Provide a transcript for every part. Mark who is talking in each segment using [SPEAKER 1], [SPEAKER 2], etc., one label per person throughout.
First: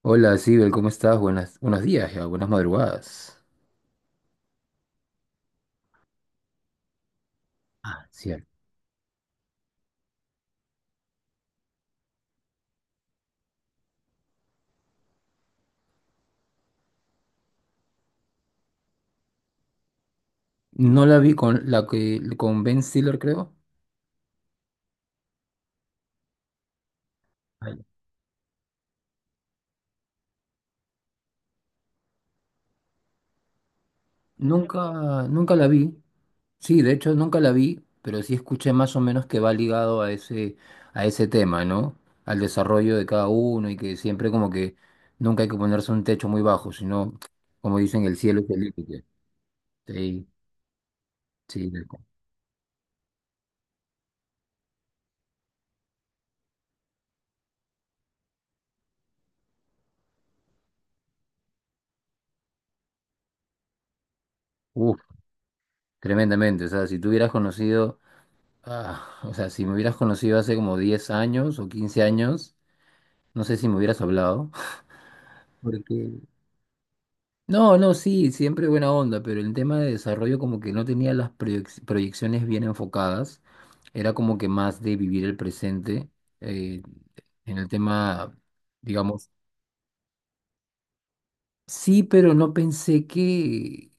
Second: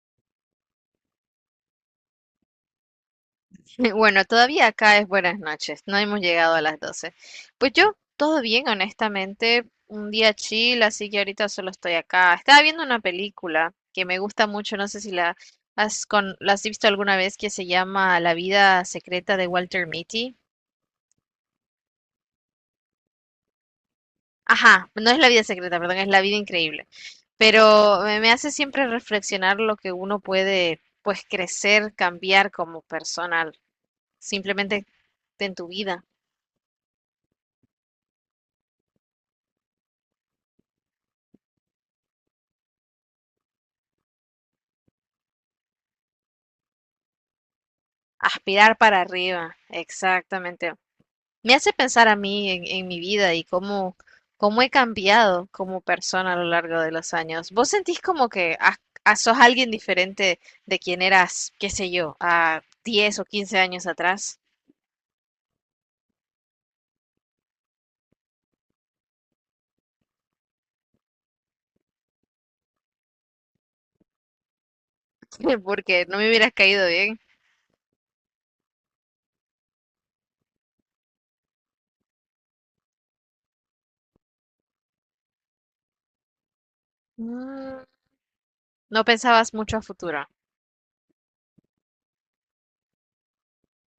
[SPEAKER 1] Hola, Sibel, ¿cómo estás? Buenos días ya, buenas madrugadas.
[SPEAKER 2] Bueno, todavía acá es buenas noches, no hemos llegado a las 12. Pues yo,
[SPEAKER 1] Ah,
[SPEAKER 2] todo
[SPEAKER 1] cierto.
[SPEAKER 2] bien, honestamente, un día chill, así que ahorita solo estoy acá. Estaba viendo una película que me gusta mucho, no sé si la has visto alguna vez, que se llama La vida secreta de Walter Mitty.
[SPEAKER 1] No la vi con la que con Ben Stiller, creo.
[SPEAKER 2] Ajá, no es la vida secreta, perdón, es la vida increíble.
[SPEAKER 1] Ay.
[SPEAKER 2] Pero me hace siempre reflexionar lo que uno puede, pues, crecer, cambiar como persona, simplemente
[SPEAKER 1] Nunca,
[SPEAKER 2] en
[SPEAKER 1] nunca la
[SPEAKER 2] tu
[SPEAKER 1] vi.
[SPEAKER 2] vida.
[SPEAKER 1] Sí, de hecho nunca la vi, pero sí escuché más o menos que va ligado a ese tema, ¿no? Al desarrollo de cada uno y que siempre como que nunca hay que ponerse un techo muy bajo, sino, como dicen, el cielo es el
[SPEAKER 2] Aspirar para
[SPEAKER 1] límite.
[SPEAKER 2] arriba,
[SPEAKER 1] Sí,
[SPEAKER 2] exactamente. Me
[SPEAKER 1] sí.
[SPEAKER 2] hace pensar a mí en mi vida y cómo he cambiado como persona a lo largo de los años. ¿Vos sentís como que sos alguien diferente de quien eras, qué sé yo, a 10 o 15 años atrás?
[SPEAKER 1] Uf, tremendamente. O sea, si tú hubieras conocido. Ah, o sea, si me hubieras conocido hace como 10 años o 15 años, no sé si me hubieras hablado.
[SPEAKER 2] Porque
[SPEAKER 1] Porque...
[SPEAKER 2] no me hubieras caído bien.
[SPEAKER 1] No, no, sí, siempre buena onda, pero el tema de desarrollo como que no tenía las proyecciones bien enfocadas. Era como que más de vivir el presente. eh, en el
[SPEAKER 2] Mm.
[SPEAKER 1] tema,
[SPEAKER 2] No
[SPEAKER 1] digamos,
[SPEAKER 2] pensabas mucho a futuro.
[SPEAKER 1] sí, pero no pensé que...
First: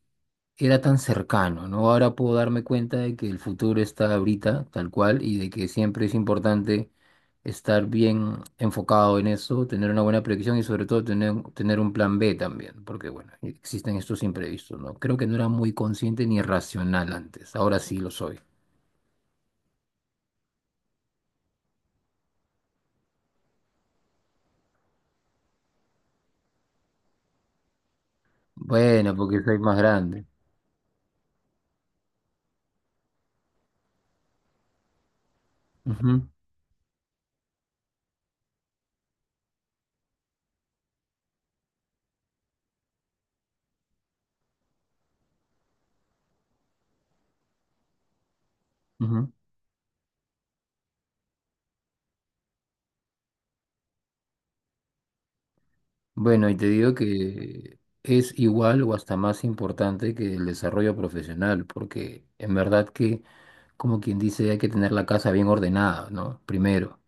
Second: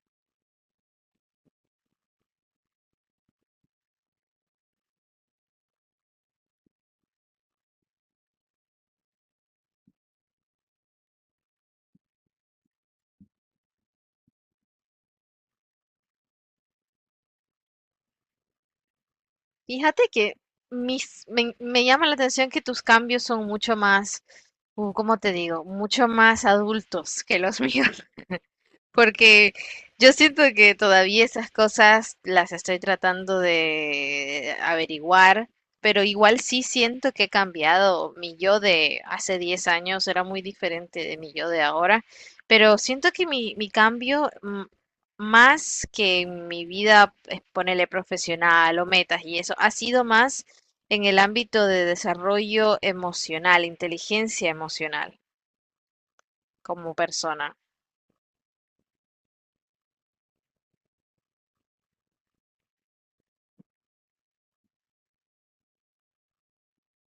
[SPEAKER 1] era tan cercano, ¿no? Ahora puedo darme cuenta de que el futuro está ahorita, tal cual, y de que siempre es importante estar bien enfocado en eso, tener una buena predicción y sobre todo tener un plan B también, porque bueno, existen estos imprevistos, ¿no? Creo que no era muy consciente ni racional antes, ahora sí lo soy.
[SPEAKER 2] Fíjate que me llama la atención que tus cambios son mucho más, ¿cómo te digo? Mucho más adultos que los míos.
[SPEAKER 1] Bueno, porque
[SPEAKER 2] Porque
[SPEAKER 1] soy más
[SPEAKER 2] yo
[SPEAKER 1] grande.
[SPEAKER 2] siento que todavía esas cosas las estoy tratando de averiguar, pero
[SPEAKER 1] Ujú,
[SPEAKER 2] igual sí siento que he cambiado. Mi yo de hace 10 años era muy diferente de mi yo de ahora, pero siento que mi cambio, más que en mi vida, ponele profesional o metas
[SPEAKER 1] ujú.
[SPEAKER 2] y eso, ha sido más en el ámbito de desarrollo emocional, inteligencia emocional
[SPEAKER 1] Bueno, y te
[SPEAKER 2] como
[SPEAKER 1] digo
[SPEAKER 2] persona.
[SPEAKER 1] que es igual o hasta más importante que el desarrollo profesional, porque en verdad que... como quien dice, hay que tener la casa bien ordenada, ¿no? Primero.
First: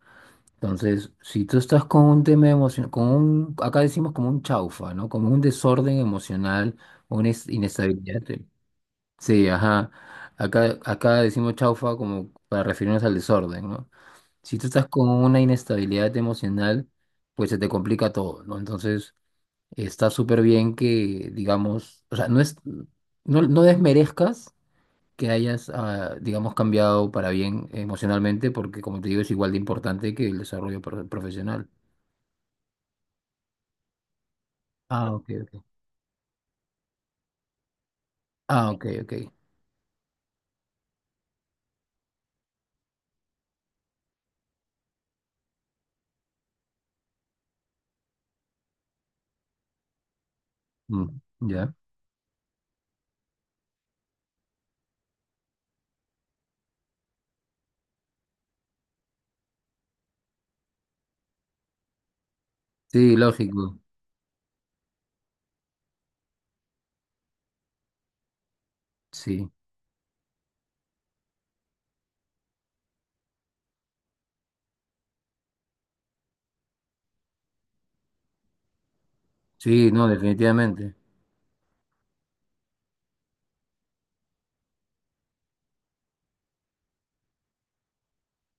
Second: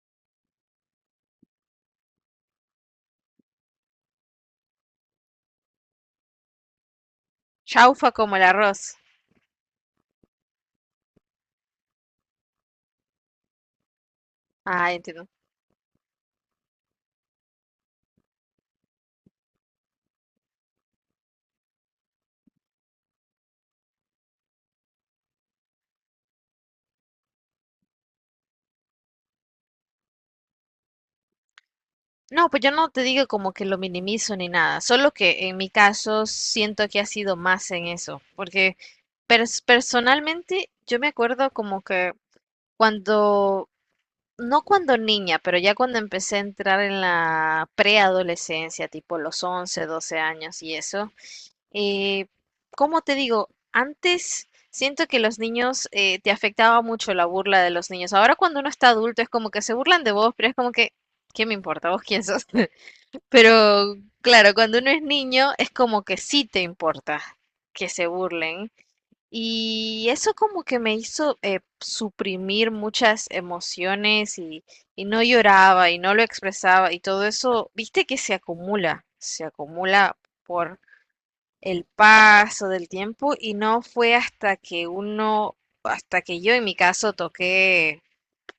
[SPEAKER 1] Entonces, si tú estás con un tema emocional, con un, acá decimos como un chaufa, ¿no? Como un desorden emocional, una
[SPEAKER 2] Chaufa
[SPEAKER 1] inestabilidad.
[SPEAKER 2] como el arroz.
[SPEAKER 1] Sí, ajá. Acá decimos chaufa como para referirnos al desorden, ¿no? Si tú estás
[SPEAKER 2] Ah.
[SPEAKER 1] con una inestabilidad emocional, pues se te complica todo, ¿no? Entonces, está súper bien que, digamos, o sea, no es, no, no desmerezcas que hayas, digamos, cambiado para bien emocionalmente, porque como te digo, es igual de importante que el desarrollo profesional.
[SPEAKER 2] No, pues yo no te digo como que lo minimizo ni nada, solo
[SPEAKER 1] Ah, ok,
[SPEAKER 2] que en
[SPEAKER 1] ok.
[SPEAKER 2] mi caso siento que ha sido más en eso,
[SPEAKER 1] Ah,
[SPEAKER 2] porque
[SPEAKER 1] ok, ok.
[SPEAKER 2] personalmente yo me acuerdo como que cuando, no cuando niña, pero ya cuando empecé a entrar en la preadolescencia, tipo los 11, 12 años y
[SPEAKER 1] Mm,
[SPEAKER 2] eso,
[SPEAKER 1] ya.
[SPEAKER 2] eh, ¿cómo te digo? Antes siento que los niños te afectaba mucho la burla de los niños. Ahora cuando uno está adulto es como que se burlan de vos, pero es como que, ¿qué me importa vos quién sos?
[SPEAKER 1] Sí, lógico.
[SPEAKER 2] Pero claro, cuando uno es niño es como que sí te importa que se burlen.
[SPEAKER 1] Sí.
[SPEAKER 2] Y eso como que me hizo suprimir muchas emociones y no lloraba y no lo expresaba y todo eso, viste que se
[SPEAKER 1] Sí, no,
[SPEAKER 2] acumula por
[SPEAKER 1] definitivamente.
[SPEAKER 2] el paso del tiempo y no fue hasta que uno, hasta que yo en mi caso toqué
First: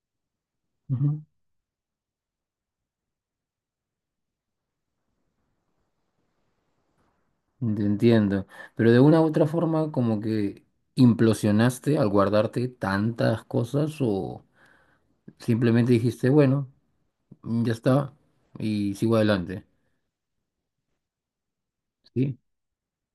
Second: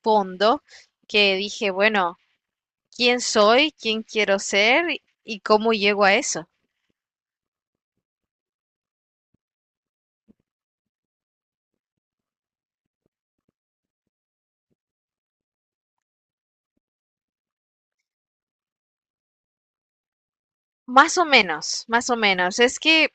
[SPEAKER 2] fondo,
[SPEAKER 1] Ujú.
[SPEAKER 2] que dije, bueno, quién soy, quién quiero ser y cómo llego a eso.
[SPEAKER 1] Te entiendo. Pero de una u otra forma, como que implosionaste al guardarte tantas cosas o simplemente dijiste, bueno, mm, ya está y sigo adelante.
[SPEAKER 2] Más o menos, más o
[SPEAKER 1] Sí,
[SPEAKER 2] menos. Es que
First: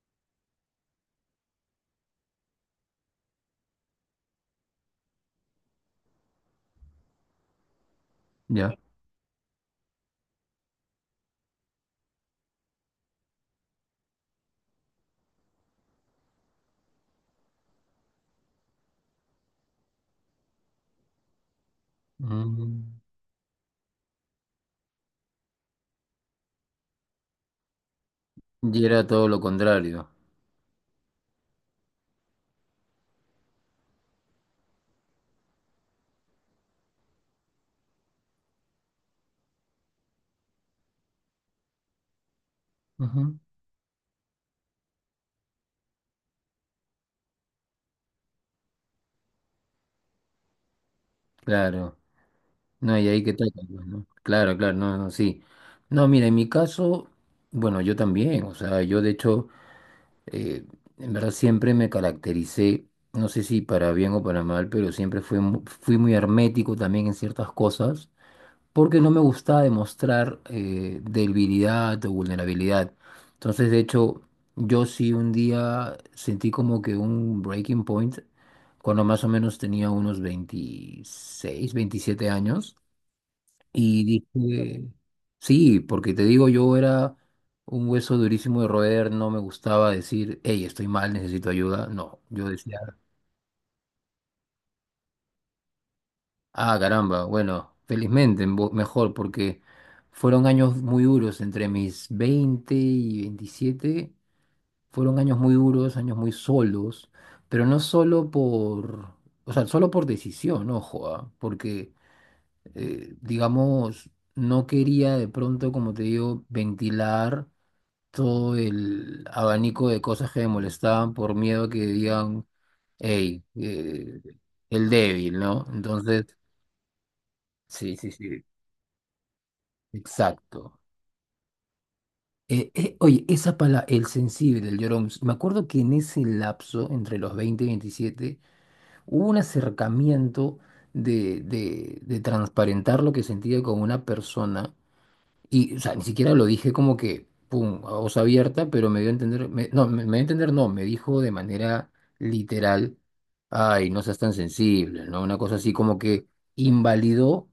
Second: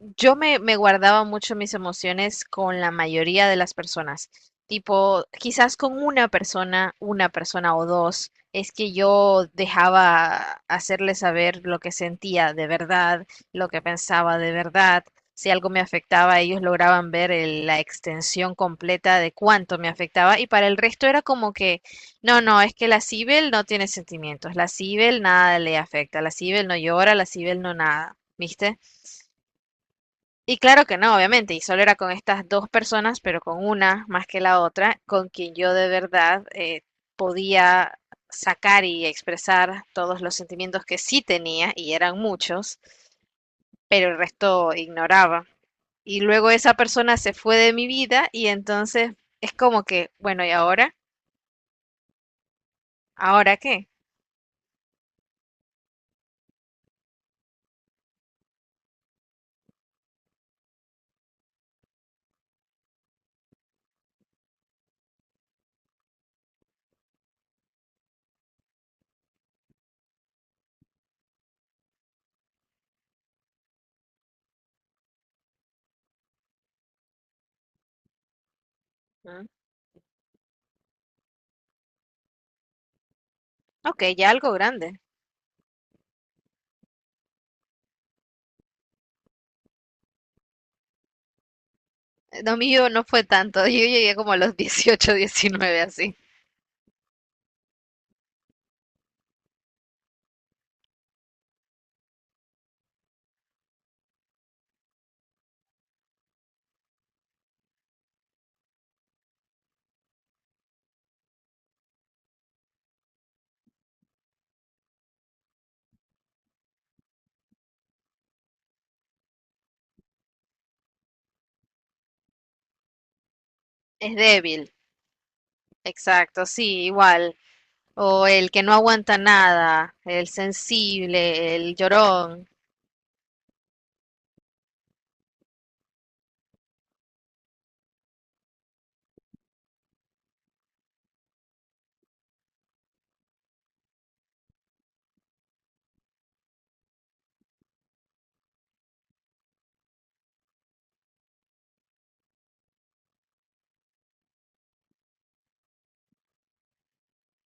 [SPEAKER 2] yo me guardaba mucho mis emociones con la mayoría de las personas. Tipo, quizás con una persona o dos, es
[SPEAKER 1] ya.
[SPEAKER 2] que yo dejaba hacerle saber lo que sentía de verdad, lo que pensaba de verdad. Si algo me afectaba, ellos lograban ver la extensión completa de cuánto me afectaba. Y para el resto era como que, no, no, es que
[SPEAKER 1] Mm.
[SPEAKER 2] la Cibel no tiene sentimientos. La Cibel nada le afecta. La Cibel no llora, la Cibel no nada. ¿Viste?
[SPEAKER 1] Y era todo lo contrario.
[SPEAKER 2] Y claro que no, obviamente, y solo era con estas dos personas, pero con una más que la otra, con quien yo de verdad podía sacar y expresar todos los sentimientos que sí tenía, y eran muchos, pero el resto ignoraba. Y luego esa persona se fue de mi vida y entonces es como que, bueno, ¿y ahora?
[SPEAKER 1] Claro, no, y ahí que toca,
[SPEAKER 2] ¿Ahora
[SPEAKER 1] pues,
[SPEAKER 2] qué?
[SPEAKER 1] ¿no? Claro, claro, no, no, sí. No, mira, en mi caso, bueno, yo también, o sea, yo de hecho, eh, en verdad siempre me caractericé, no sé si para bien o para mal, pero siempre fui, fui muy hermético también en ciertas cosas, porque no me gustaba demostrar debilidad o vulnerabilidad. Entonces, de hecho, yo sí un día sentí como que un breaking point, cuando más o
[SPEAKER 2] ¿Mm?
[SPEAKER 1] menos tenía unos 26, 27 años. Y
[SPEAKER 2] Ok, ya algo
[SPEAKER 1] dije,
[SPEAKER 2] grande.
[SPEAKER 1] sí, porque te digo, yo era un hueso durísimo de roer, no me gustaba decir, hey, estoy mal, necesito ayuda. No, yo
[SPEAKER 2] Lo
[SPEAKER 1] decía,
[SPEAKER 2] mío no fue tanto, yo llegué como a los 18, 19 así.
[SPEAKER 1] ah, caramba, bueno, felizmente, mejor, porque fueron años muy duros entre mis 20 y 27, fueron años muy duros, años muy solos, pero no solo por, o sea, solo por decisión, ojo. Porque, digamos, no quería de pronto, como te digo, ventilar todo el abanico de cosas que me molestaban por miedo a que digan, hey,
[SPEAKER 2] Es débil,
[SPEAKER 1] el débil, ¿no? Entonces,
[SPEAKER 2] exacto, sí, igual.
[SPEAKER 1] sí, sí,
[SPEAKER 2] O
[SPEAKER 1] sí,
[SPEAKER 2] el que no aguanta nada, el
[SPEAKER 1] exacto.
[SPEAKER 2] sensible, el llorón,
[SPEAKER 1] Oye, esa palabra, el sensible, el llorón, me acuerdo que en ese lapso, entre los 20 y 27 hubo un acercamiento de transparentar lo que sentía con una persona. Y, o sea, ni siquiera lo dije como que, pum, a voz abierta, pero me dio a entender, me- no, me dio a entender, no, me dijo de manera literal, ay, no seas tan sensible, ¿no? Una cosa así como que invalidó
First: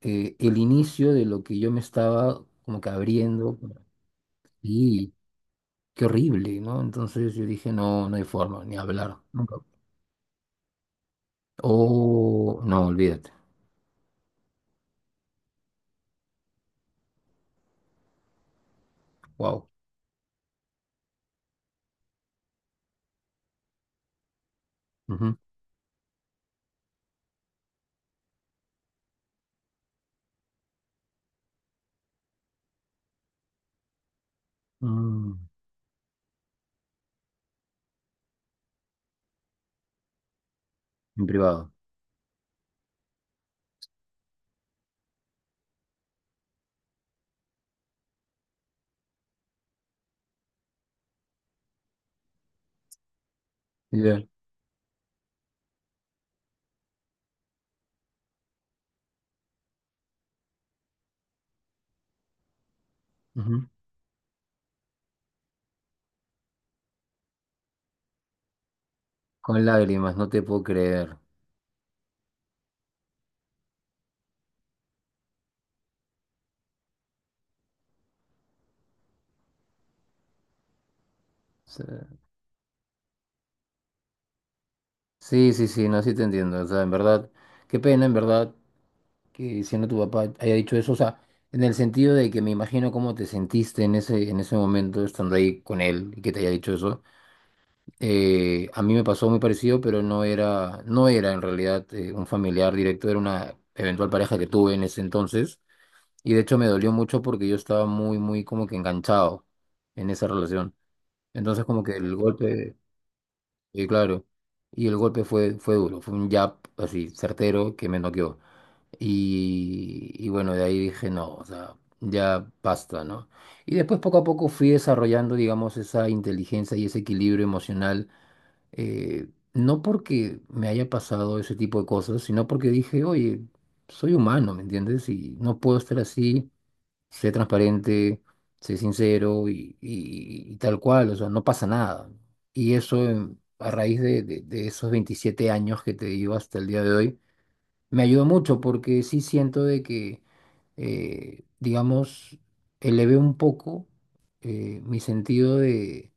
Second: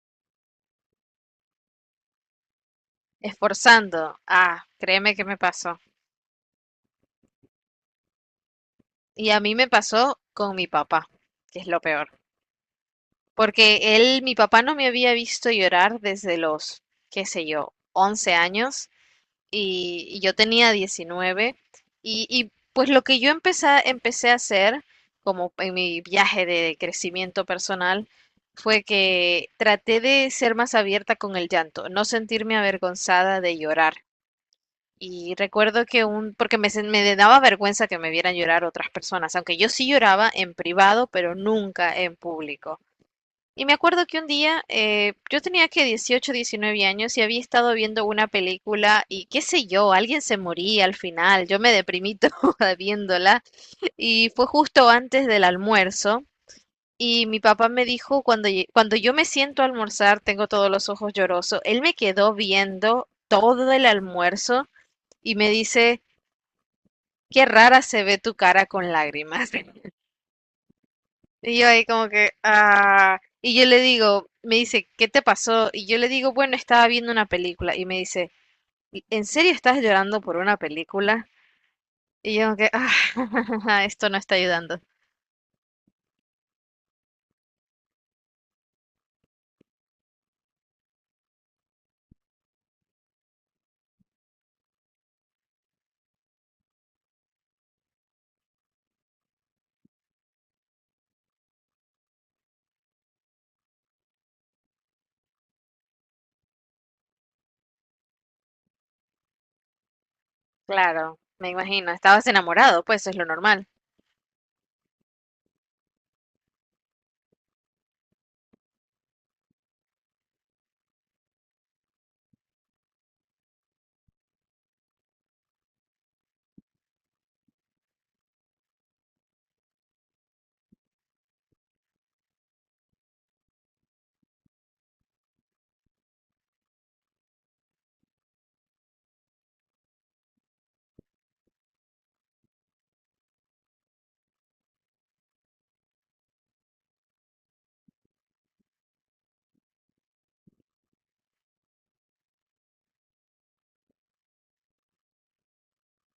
[SPEAKER 1] el inicio de lo que yo me estaba como que abriendo.
[SPEAKER 2] esforzando. Ah,
[SPEAKER 1] Y
[SPEAKER 2] créeme que me pasó.
[SPEAKER 1] qué horrible, ¿no? Entonces yo dije, no, no hay forma, ni hablar,
[SPEAKER 2] Y a
[SPEAKER 1] nunca.
[SPEAKER 2] mí me pasó con mi papá, que es lo peor.
[SPEAKER 1] Oh, no, olvídate.
[SPEAKER 2] Porque él, mi papá no me había visto llorar desde los, qué sé yo, 11 años
[SPEAKER 1] Wow.
[SPEAKER 2] y yo tenía 19 y, pues lo que yo empecé a hacer
[SPEAKER 1] Ujú.
[SPEAKER 2] como en mi viaje de crecimiento personal fue que traté de ser más abierta con el llanto, no sentirme avergonzada de llorar.
[SPEAKER 1] Mm,
[SPEAKER 2] Y recuerdo que un, porque me, sen- me daba vergüenza que me vieran llorar otras personas, aunque yo sí lloraba en privado,
[SPEAKER 1] en
[SPEAKER 2] pero
[SPEAKER 1] privado.
[SPEAKER 2] nunca en público. Y me acuerdo que un día yo tenía que 18, 19 años y había estado viendo una película y qué sé yo, alguien se moría al final, yo me deprimí toda viéndola
[SPEAKER 1] Ya.
[SPEAKER 2] y fue justo antes del almuerzo y mi papá me dijo cuando yo me siento a almorzar tengo todos los ojos llorosos, él me quedó viendo
[SPEAKER 1] Ujú.
[SPEAKER 2] todo el almuerzo y me dice, qué rara se ve tu cara con lágrimas.
[SPEAKER 1] Con lágrimas, no te puedo creer.
[SPEAKER 2] Y yo ahí como que, y yo le digo, me dice, ¿qué te pasó? Y yo le digo, bueno, estaba viendo una película. Y me dice, "¿en serio estás llorando por una película?
[SPEAKER 1] Sí.
[SPEAKER 2] Y yo como que, esto no está ayudando.
[SPEAKER 1] Sí, sí, sí, no, sí te entiendo. O sea, en verdad, qué pena, en verdad, que siendo tu papá haya dicho eso. O sea, en el sentido de que me imagino cómo te sentiste en ese momento estando ahí con él y que te haya dicho eso. A mí me pasó muy parecido, pero no era en realidad un familiar directo, era una eventual pareja que tuve en ese entonces. Y de hecho me dolió mucho porque yo estaba muy, muy como que enganchado en esa relación.
[SPEAKER 2] Claro, me
[SPEAKER 1] Entonces como
[SPEAKER 2] imagino,
[SPEAKER 1] que el
[SPEAKER 2] estabas
[SPEAKER 1] golpe...
[SPEAKER 2] enamorado, pues es lo normal.
[SPEAKER 1] Sí, claro. Y el golpe fue duro, fue un jab así certero que me noqueó. Y bueno, de ahí dije, no, o sea, ya basta, ¿no? Y después poco a poco fui desarrollando, digamos, esa inteligencia y ese equilibrio emocional, eh, no porque me haya pasado ese tipo de cosas, sino porque dije, oye, soy humano, ¿me entiendes? Y no puedo estar así, sé transparente, sé sincero y tal cual, o sea, no pasa nada. Y eso a raíz de esos 27 años que te digo hasta el día de hoy, me ayudó mucho porque sí siento de que, digamos, elevé un poco mi sentido de,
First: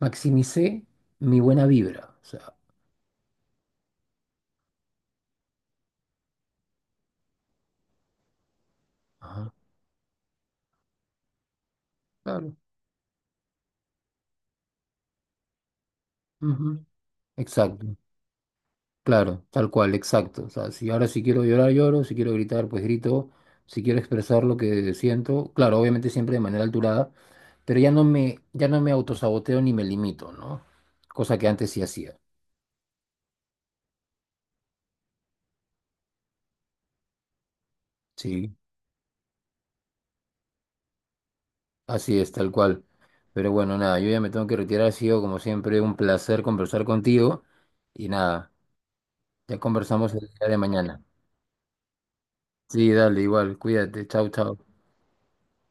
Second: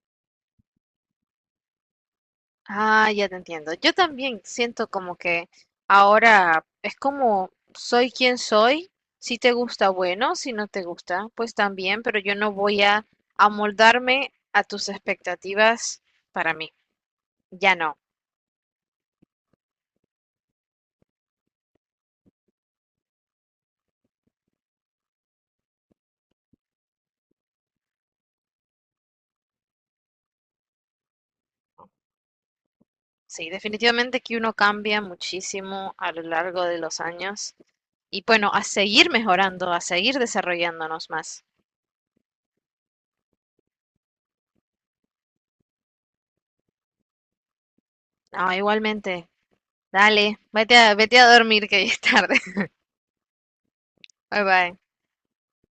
[SPEAKER 1] maximicé mi buena vibra, o sea,
[SPEAKER 2] Ah, ya te entiendo. Yo también siento como que ahora es como soy quien soy. Si te
[SPEAKER 1] ajá,
[SPEAKER 2] gusta, bueno, si no te gusta, pues también, pero yo no
[SPEAKER 1] claro,
[SPEAKER 2] voy a amoldarme a tus expectativas para mí.
[SPEAKER 1] ujú,
[SPEAKER 2] Ya
[SPEAKER 1] exacto.
[SPEAKER 2] no.
[SPEAKER 1] Claro, tal cual, exacto. O sea, si ahora si quiero llorar, lloro, si quiero gritar, pues grito, si quiero expresar lo que siento, claro, obviamente siempre de manera alturada, pero ya no me autosaboteo ni me limito, ¿no? Cosa que antes sí hacía.
[SPEAKER 2] Sí, definitivamente que uno cambia muchísimo a lo largo de los años y bueno,
[SPEAKER 1] Sí.
[SPEAKER 2] a seguir mejorando, a seguir desarrollándonos más.
[SPEAKER 1] Así es, tal cual. Pero bueno, nada, yo ya me tengo que retirar. Ha sido, como siempre, un placer conversar contigo. Y nada,
[SPEAKER 2] No, igualmente,
[SPEAKER 1] ya conversamos el
[SPEAKER 2] dale,
[SPEAKER 1] día de
[SPEAKER 2] vete a,
[SPEAKER 1] mañana.
[SPEAKER 2] vete a dormir que ya es tarde.
[SPEAKER 1] Sí, dale, igual, cuídate, chau,
[SPEAKER 2] Bye
[SPEAKER 1] chau.
[SPEAKER 2] bye.